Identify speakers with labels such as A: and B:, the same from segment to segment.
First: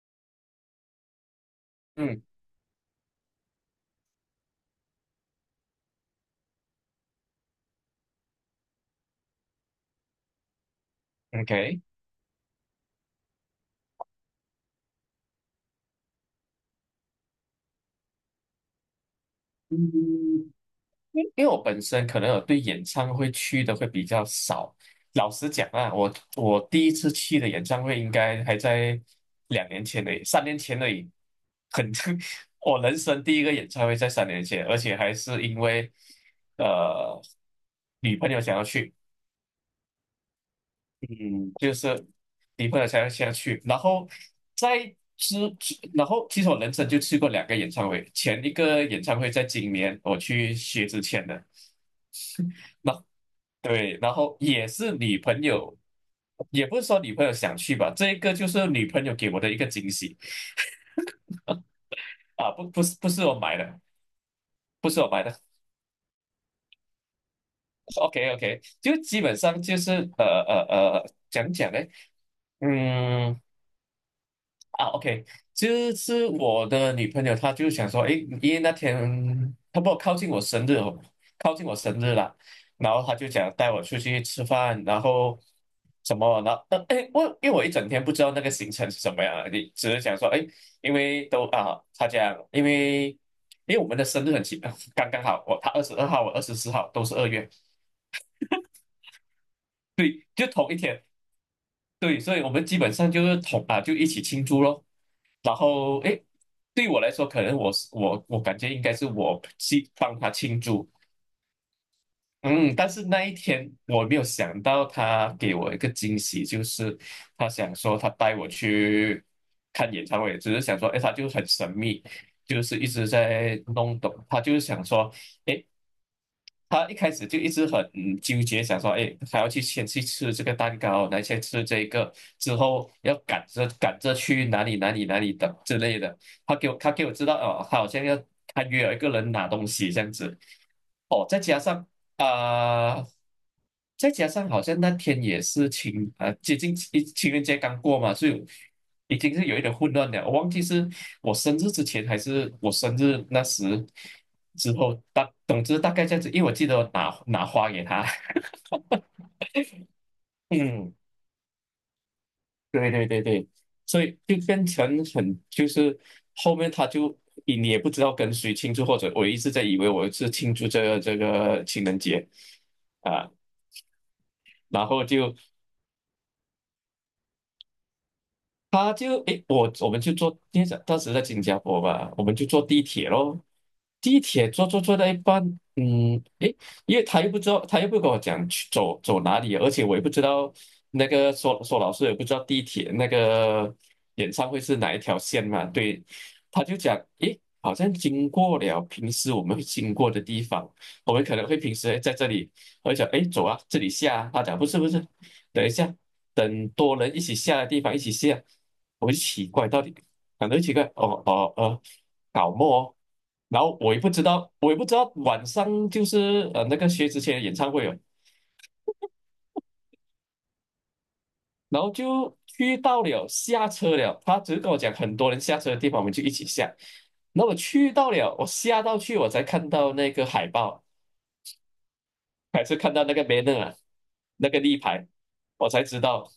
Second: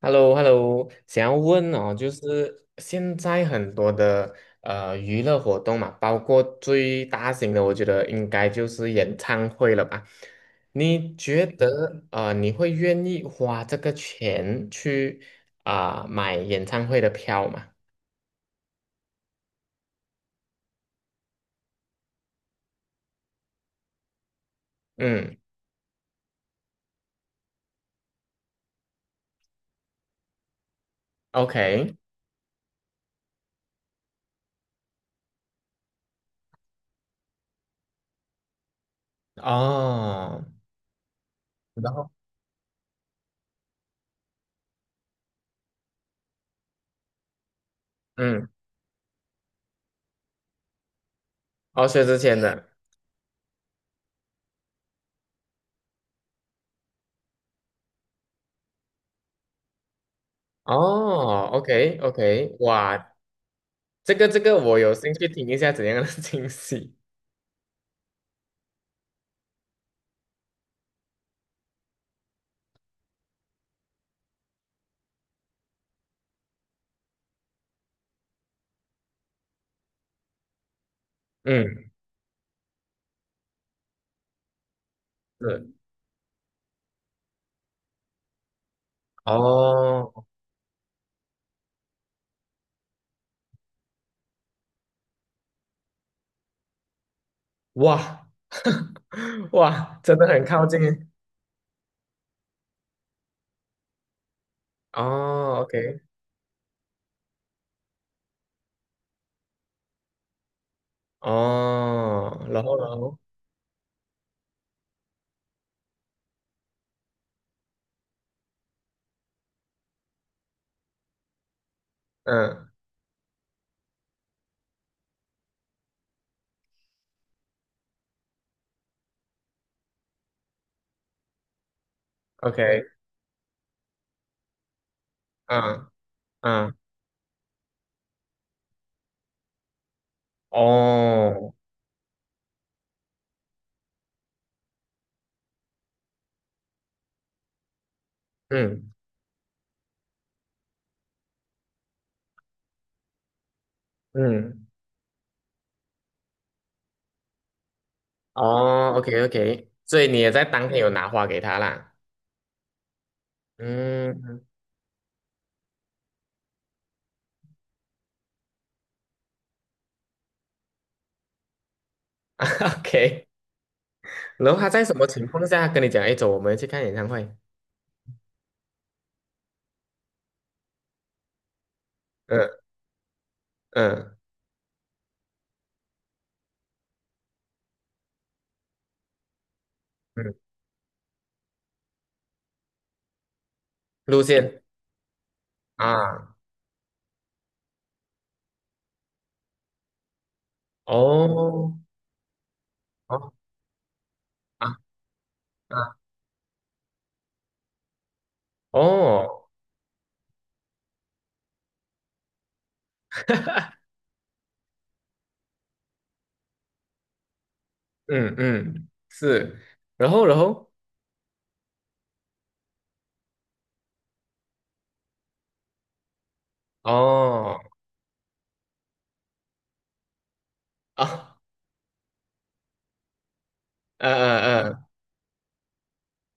A: h e l l o h e l l o 想要问哦，就
B: 嗯
A: 是现在很多的娱乐活动嘛，包括最大型的，我觉得应该就是演唱会了吧？你觉
B: ，OK，
A: 得你会愿意花这个钱去啊、买演唱会的票吗？
B: 嗯，因为我本身可能有对演唱会去的会比较少。老
A: 嗯
B: 实讲啊，我第一次去的演唱会应该还在2年前的，三年前的，已。很，
A: ，OK，
B: 我人生第一个演唱会在三年前，而且还是因为呃女朋友想要去，
A: 哦，
B: 嗯，就
A: 然
B: 是
A: 后
B: 离朋了才下去，然后在之，然后其实我人生就去过2个演唱会，前
A: 嗯，
B: 一个演唱会在今年我去薛之谦的，
A: 哦，薛之谦的，
B: 对，然后也是女朋友，也不是说女朋友想去吧，这一个就是女朋友给我的一个惊喜
A: 哦
B: 啊，
A: ，OK，OK，
B: 不是不
A: 哇，
B: 是我买的，
A: 这个我
B: 不
A: 有
B: 是我
A: 兴
B: 买
A: 趣
B: 的
A: 听一下怎样的 惊喜，
B: ，OK OK，就基本上就是呃呃讲讲呢，嗯。啊，OK，就是我的女朋友，她就想说，诶，因为那天差不多靠近我生日哦，靠近我
A: 嗯。
B: 生日了，然后她就想带我出去吃饭，然后
A: 是
B: 什么，然后但诶，因为我一整天不知道那个行程是什么样的，你只是
A: 哦，
B: 想说，诶，因为都啊，她讲，因为我们的生日很奇，刚刚好，我她22号，我24号，都是2月，
A: 哇 哇，真
B: 对，
A: 的很
B: 就
A: 靠
B: 同一天，
A: 近。
B: 对，所以我们基本上就是同啊，就一起庆祝咯。然
A: 哦
B: 后
A: ，OK，
B: 诶，对我来说，可能我是我我感觉应该是我去帮他庆祝，
A: 哦，然
B: 嗯，
A: 后，然
B: 但是
A: 后，
B: 那一天我没有想到他给我一个惊喜，就是他想说他带我去看演唱会，只是想说，诶，他就很神秘，就
A: 嗯
B: 是一直在弄懂，他就是想说，诶，他一开始就一直很纠结，想说，哎，还要去先去吃这个蛋糕，来先吃这个，之
A: ，OK，
B: 后要赶着赶着去哪里哪里哪里等之
A: 嗯
B: 类的。他给我
A: 嗯，
B: 他给我知道哦，他好像要他约了一个人拿东西这样子，哦，再
A: 哦，
B: 加上啊、呃再加上好像那天也是接近情人节刚过嘛，所以
A: 嗯
B: 已经是有一点混乱了。我忘记是我生日之前还是我生日那时
A: 嗯，
B: 之后，总之大概这样子，因为我记得我拿花给他，
A: 哦，OK，OK，所以你也在当天有
B: 嗯，
A: 拿花给他啦。
B: 对对对对，所以就
A: 嗯
B: 变成很就是后面他就你也不知道跟谁庆祝，或者我一直在以为我是庆祝这个情人节
A: ，OK，
B: 啊。
A: 然后他在
B: 然
A: 什
B: 后
A: 么情
B: 就
A: 况下跟你讲，哎，走，我们去看演唱会？
B: 他就诶，我们就坐，因为在当时在新加坡嘛，我们就坐
A: 嗯
B: 地铁咯。
A: 嗯
B: 地铁坐到一半，嗯，诶，因为他又不知道，他又不跟我讲去走走哪里，而且我也不知
A: 嗯，
B: 道那个说说老师也不知道地铁那个
A: 路
B: 演唱
A: 线
B: 会是哪一条线嘛，对，
A: 啊，
B: 他就讲，诶，好像经过了平时我们会经过的地方，我们可能会平
A: 哦
B: 时诶在这里，我就讲，诶，
A: 哦
B: 走啊，这里下啊，他讲不
A: 啊
B: 是不是，等一
A: 啊，
B: 下。等多人一起下的地方一起下，我就奇
A: 哦
B: 怪到底，感觉奇怪，哦哦哦，搞么哦然后我也不知道，我也不知道晚上就是那个薛之谦的演唱会哦，
A: 嗯嗯，是，然后
B: 然后就去到了下车了，他只是跟我讲很多人下车的地方，我们就一起下。那我
A: 哦
B: 去到了，我下到去我才看到那个海报，
A: 啊，
B: 还是看到那个 banner 啊，
A: 嗯
B: 那个立
A: 嗯
B: 牌，我才知道，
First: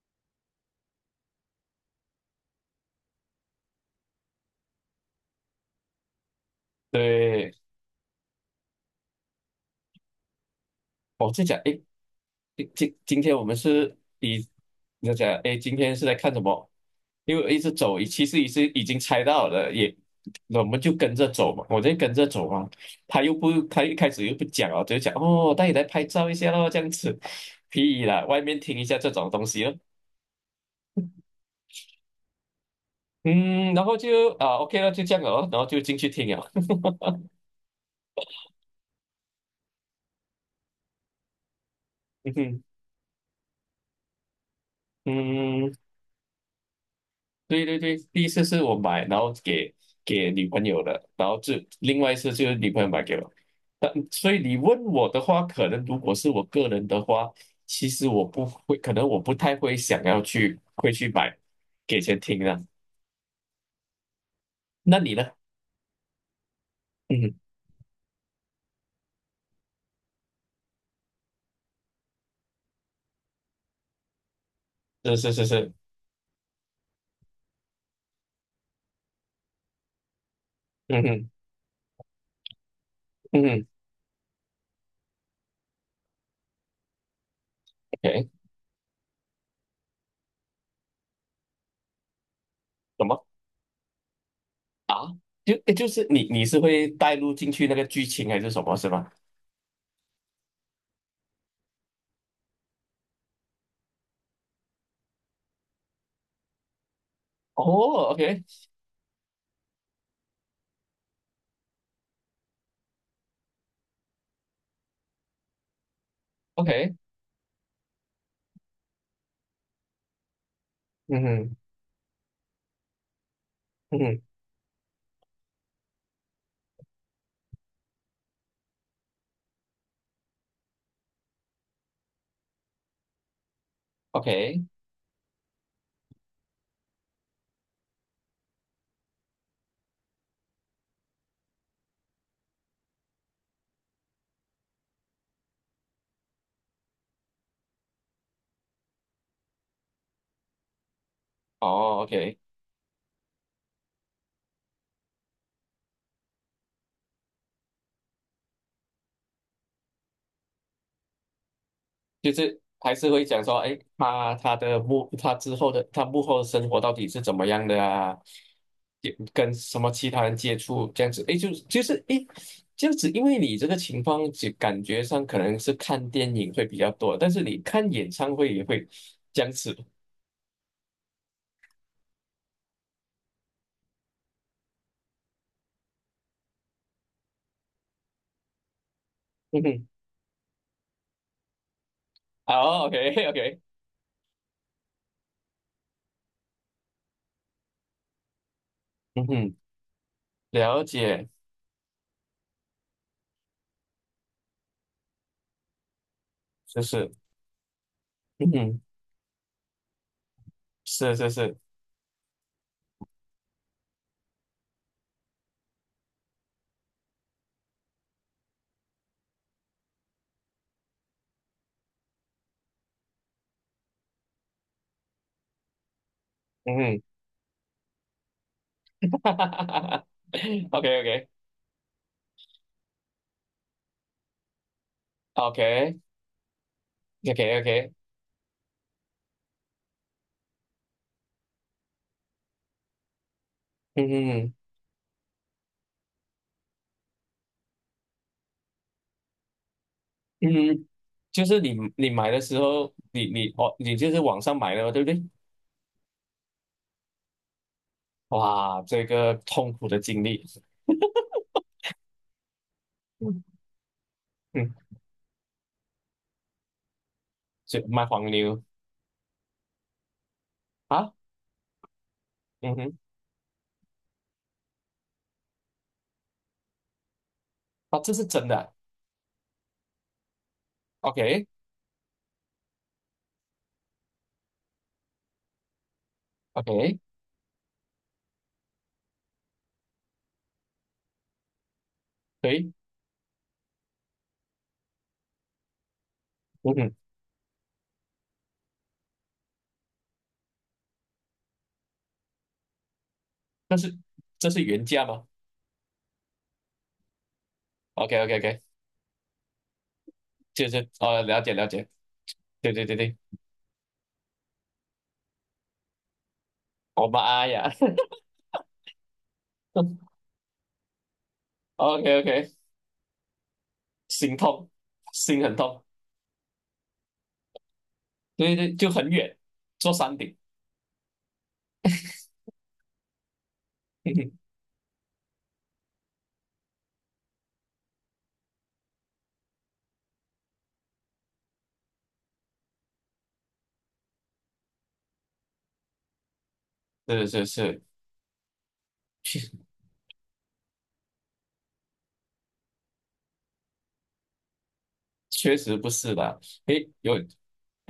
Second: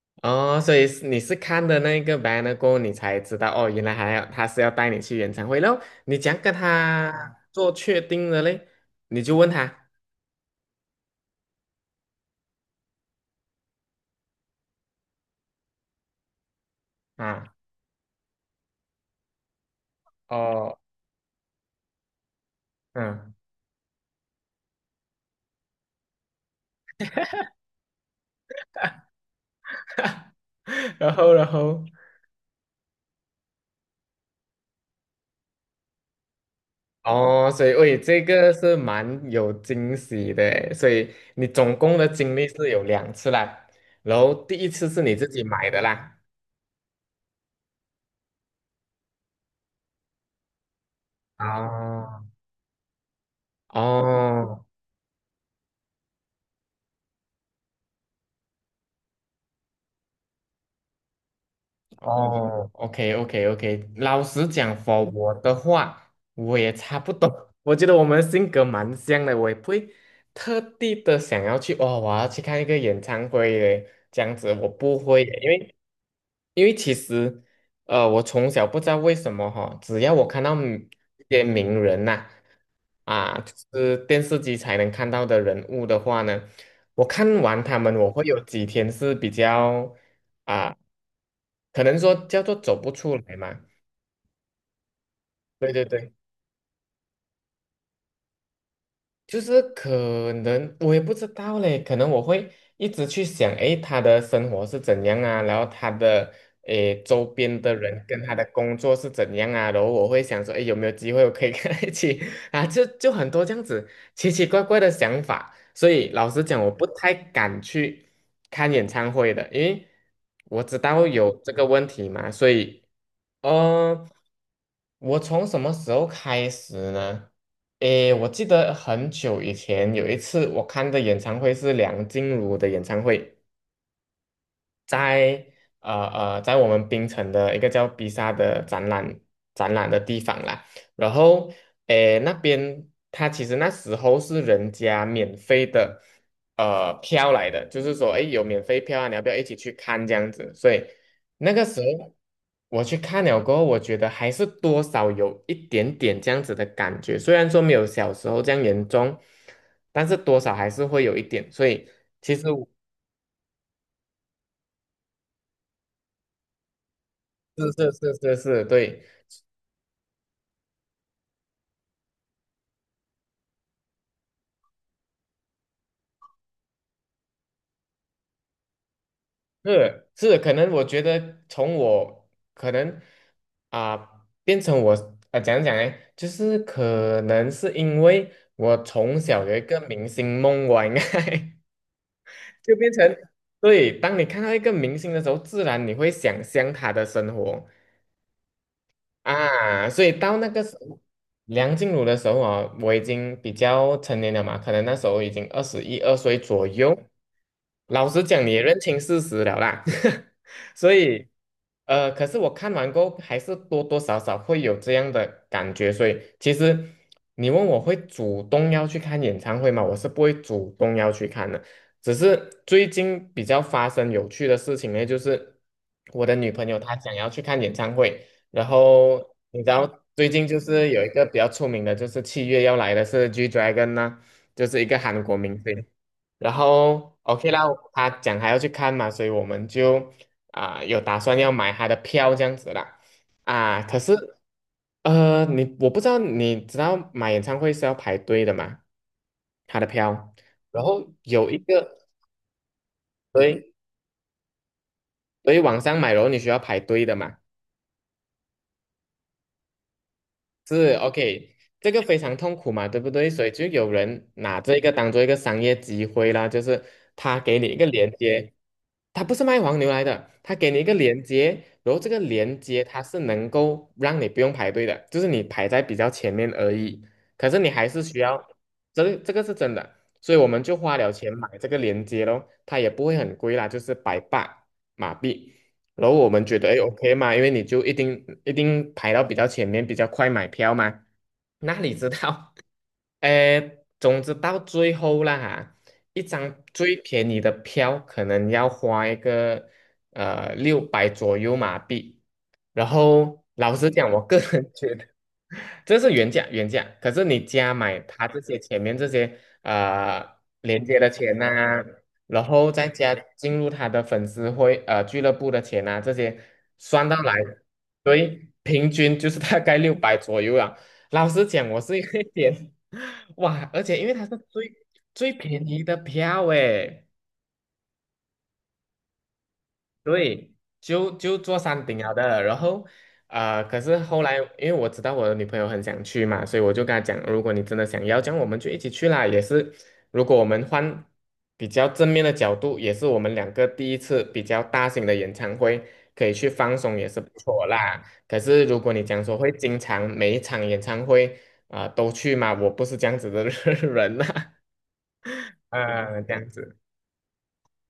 A: 嗯哦，所以是你是看的那个 banner 过后，你才知道哦，原来还要他是要带你去演唱会然后你怎样跟他
B: 对，
A: 做确定的嘞？你就问他
B: 我在讲，诶，今天我们是以你就讲，哎，今天是在看什么？因为我
A: 啊，
B: 一直走，其实已经猜到了，也我
A: 哦，
B: 们就跟着走嘛，我就跟着走嘛。他又
A: 嗯，
B: 不，他一开始又不讲哦，就讲哦，带你来拍照一下咯，这样子，屁啦，外面听一下这种东西咯。
A: 然后
B: 嗯，然后就啊，OK 了，就这样了哦，然后就进去听了。
A: 哦，所以喂，这个是蛮有惊喜的诶所以你总共的经
B: 嗯
A: 历
B: 哼，
A: 是有两次啦，然后第一次是你自己买
B: 嗯。
A: 的啦，
B: 对对对，第一次是我买，然后给女朋友的，然后就另外一
A: 哦
B: 次就是女朋友买给我。但所以你
A: 哦
B: 问我的话，可能如果是我个人的话，其实我不会，可能我不太会想要去会去买给钱听的。
A: 哦，OK OK OK，老实讲
B: 那你呢？
A: 我的话，我也差不多。
B: 嗯，
A: 我觉得我们性格蛮像的，我也不会特地的想要去哦，我要去看一个演唱会嘞，这样子我不
B: 是
A: 会的
B: 是是
A: 因
B: 是，
A: 为其实我从小不知道为什么哈、只要我看到嗯
B: 嗯
A: 一
B: 哼
A: 些名人呐、啊，
B: 嗯
A: 就
B: 哼，
A: 是电视机才能看到的人物的话呢，我看完他们，
B: o
A: 我会
B: k
A: 有几天是比较。啊。可能说叫做走不
B: 什
A: 出
B: 么
A: 来嘛。
B: 啊？就
A: 对
B: 诶
A: 对
B: 就是
A: 对，
B: 你是会带入进去那个剧情还是什么，是吗？
A: 就是可能我也不知道嘞，可能我会一直去想，诶，他的生活是怎样啊，然后他的诶周边的人
B: 哦
A: 跟他的
B: ，OK
A: 工作是怎样啊，然后我会想说，诶，有没有机会我可以跟他一起 啊？就很多这样子奇奇怪怪的想法，所以老实讲，我不
B: OK，
A: 太敢去看演唱会的，因为我知道
B: 嗯
A: 有这
B: 哼
A: 个问题嘛，所以。
B: 嗯
A: 嗯，
B: 哼
A: 我从什么时候开始呢？诶，我记得很久以前有一次我看的演唱会是梁静茹的演唱会。
B: ，OK，
A: 在在我们槟城的一个叫比萨的展览的地方啦。然后，诶，那边它其实那时候是人家免费的票来的，就是说，诶，有免费票啊，你要不要一起去看这样子？所以那个时
B: 哦
A: 候
B: ，OK。
A: 我去看了过后，我觉得还是多少有一点点这样子的感觉，虽然说没有小时候这样严重，但是多少还是会有一点，所以。
B: 就
A: 其实
B: 是
A: 我
B: 还是会讲说，哎，他他的幕他之后的他幕后的生活到底是怎么样
A: 是
B: 的
A: 是是
B: 啊？
A: 是是，对，
B: 也跟什么其他人接触这样子，哎，就是哎，诶这样子，因为你这个情况就感觉上可能是看电影会比较多，但是你看演唱会也会这样子。
A: 是是，可能我觉得从我可能啊、变成我讲讲哎，就是可能是因为我从小有一
B: 嗯
A: 个
B: 哼，
A: 明星梦吧，应该 就
B: 好
A: 变成
B: ，OK OK，
A: 对，当你看到一个明星的时候，自然你会想象他的生活，
B: 嗯哼，
A: 啊，所以到那个时
B: 了
A: 候，
B: 解，
A: 梁静茹的时候啊，我已经比较成年了嘛，可能那时候已经二十一二岁左
B: 就
A: 右。
B: 是，
A: 老实讲，你
B: 嗯
A: 也认
B: 哼，
A: 清事实了啦。所
B: 是
A: 以，
B: 是是，
A: 可是我看完过后，还是多多少少会有这样的感觉。所以，其实你问我会主动要去看演唱会吗？我是不会主动要去看的。只是最近比较发生有趣的事情呢，就是我的女朋
B: 嗯
A: 友她
B: 哼，
A: 想要去看演唱会。然
B: 哈哈
A: 后
B: 哈
A: 你知
B: 哈
A: 道
B: 哈
A: 最近就是
B: ，OK
A: 有一个
B: OK
A: 比较出名的，就是7月要来的是 G Dragon 呢、就是一个韩国明星。
B: OK
A: 然后
B: OK
A: OK 啦，
B: OK，
A: 他讲还要去看嘛，所以我们就啊、有打算要买他的票这样子啦。啊，可
B: 嗯
A: 是
B: 哼。
A: 你我不知道你知道买演唱会是要排队的嘛？他的票，然
B: 嗯，
A: 后
B: 就
A: 有一
B: 是你
A: 个
B: 你买的时候，你
A: 所
B: 你
A: 以
B: 哦，你就是网上买的嘛，对不对？
A: 所以网上买，然后你需要排队的嘛。
B: 哇，这个痛苦的经历，
A: 是 OK，这个非常痛苦嘛，对不对？
B: 嗯
A: 所以就有人拿
B: 嗯，
A: 这个当做一个商业机会啦，就是他给你一
B: 就以
A: 个
B: 卖
A: 连
B: 黄
A: 接，
B: 牛
A: 它不是卖黄牛来的，它给你一个
B: 啊，
A: 连接，然后这个连
B: 嗯
A: 接
B: 哼，
A: 它是能够让你不用排队的，就是你排在比较前面而已。可是你还
B: 啊，
A: 是
B: 这
A: 需
B: 是
A: 要，
B: 真的
A: 这个是真的，所以我们就花了
B: o
A: 钱
B: k
A: 买这个连接咯，它也不会很贵啦，就是百八马币。然后我们觉得哎
B: OK，
A: OK 嘛，因为你就一定一定排到比较前面，比较快买票嘛。哪里知道，
B: 对，
A: 哎总之到最后啦哈，一张
B: 嗯
A: 最
B: 哼，
A: 便宜的票可能要花一个六百左右马币，然后老
B: 但
A: 实
B: 是
A: 讲，我个
B: 这是
A: 人
B: 原
A: 觉得
B: 价吗
A: 这是原价原价，可是你加买
B: ？OK
A: 他
B: OK
A: 这些
B: OK，
A: 前面这些
B: 就
A: 连
B: 是
A: 接的
B: 哦，
A: 钱
B: 了解了
A: 呐、
B: 解，
A: 然后
B: 对对
A: 再
B: 对
A: 加
B: 对，
A: 进入他的粉丝会俱乐部的钱呐、这些算
B: 我
A: 到来，
B: 妈呀
A: 所以平均就是大概六百 左右啊。老实讲，我是有
B: ，OK
A: 一个
B: OK，
A: 点 哇，而且因为它是
B: 心痛，
A: 最最
B: 心很
A: 便宜
B: 痛，
A: 的票诶，
B: 对对，就很远，坐山顶，
A: 对，就做山顶了的，然后，可是后来，因为我知道我的女朋友很想去嘛，所以我就跟她讲，如果你真的想要，这样我们就一起去啦。也是，如果我们换比较正面的角度，也是我们两个第一次比较大型的演唱会，可以去放松，也是
B: 是
A: 不
B: 是
A: 错
B: 是。
A: 啦。可是如果你讲说会经常每一场演唱会啊、都去嘛，我不是这样子的 人啦，
B: 确实不是
A: 啊，这
B: 的，
A: 样子
B: 诶，有，因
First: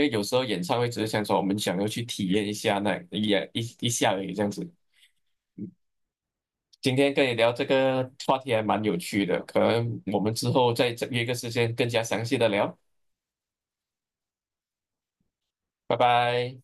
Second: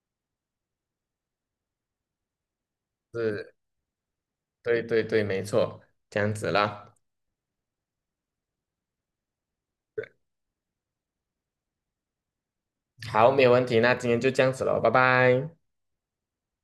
B: 为有时候演唱会只是想说我们想要去体验一下那一
A: 是，
B: 一一下而已这样子。
A: 对对对，没错，这样子啦。
B: 今天跟你聊这个话题还蛮有趣的，可能我们之后再约个时间更加详细的聊，
A: 好，没有问题，那今天就这样子了，拜拜。
B: 拜拜。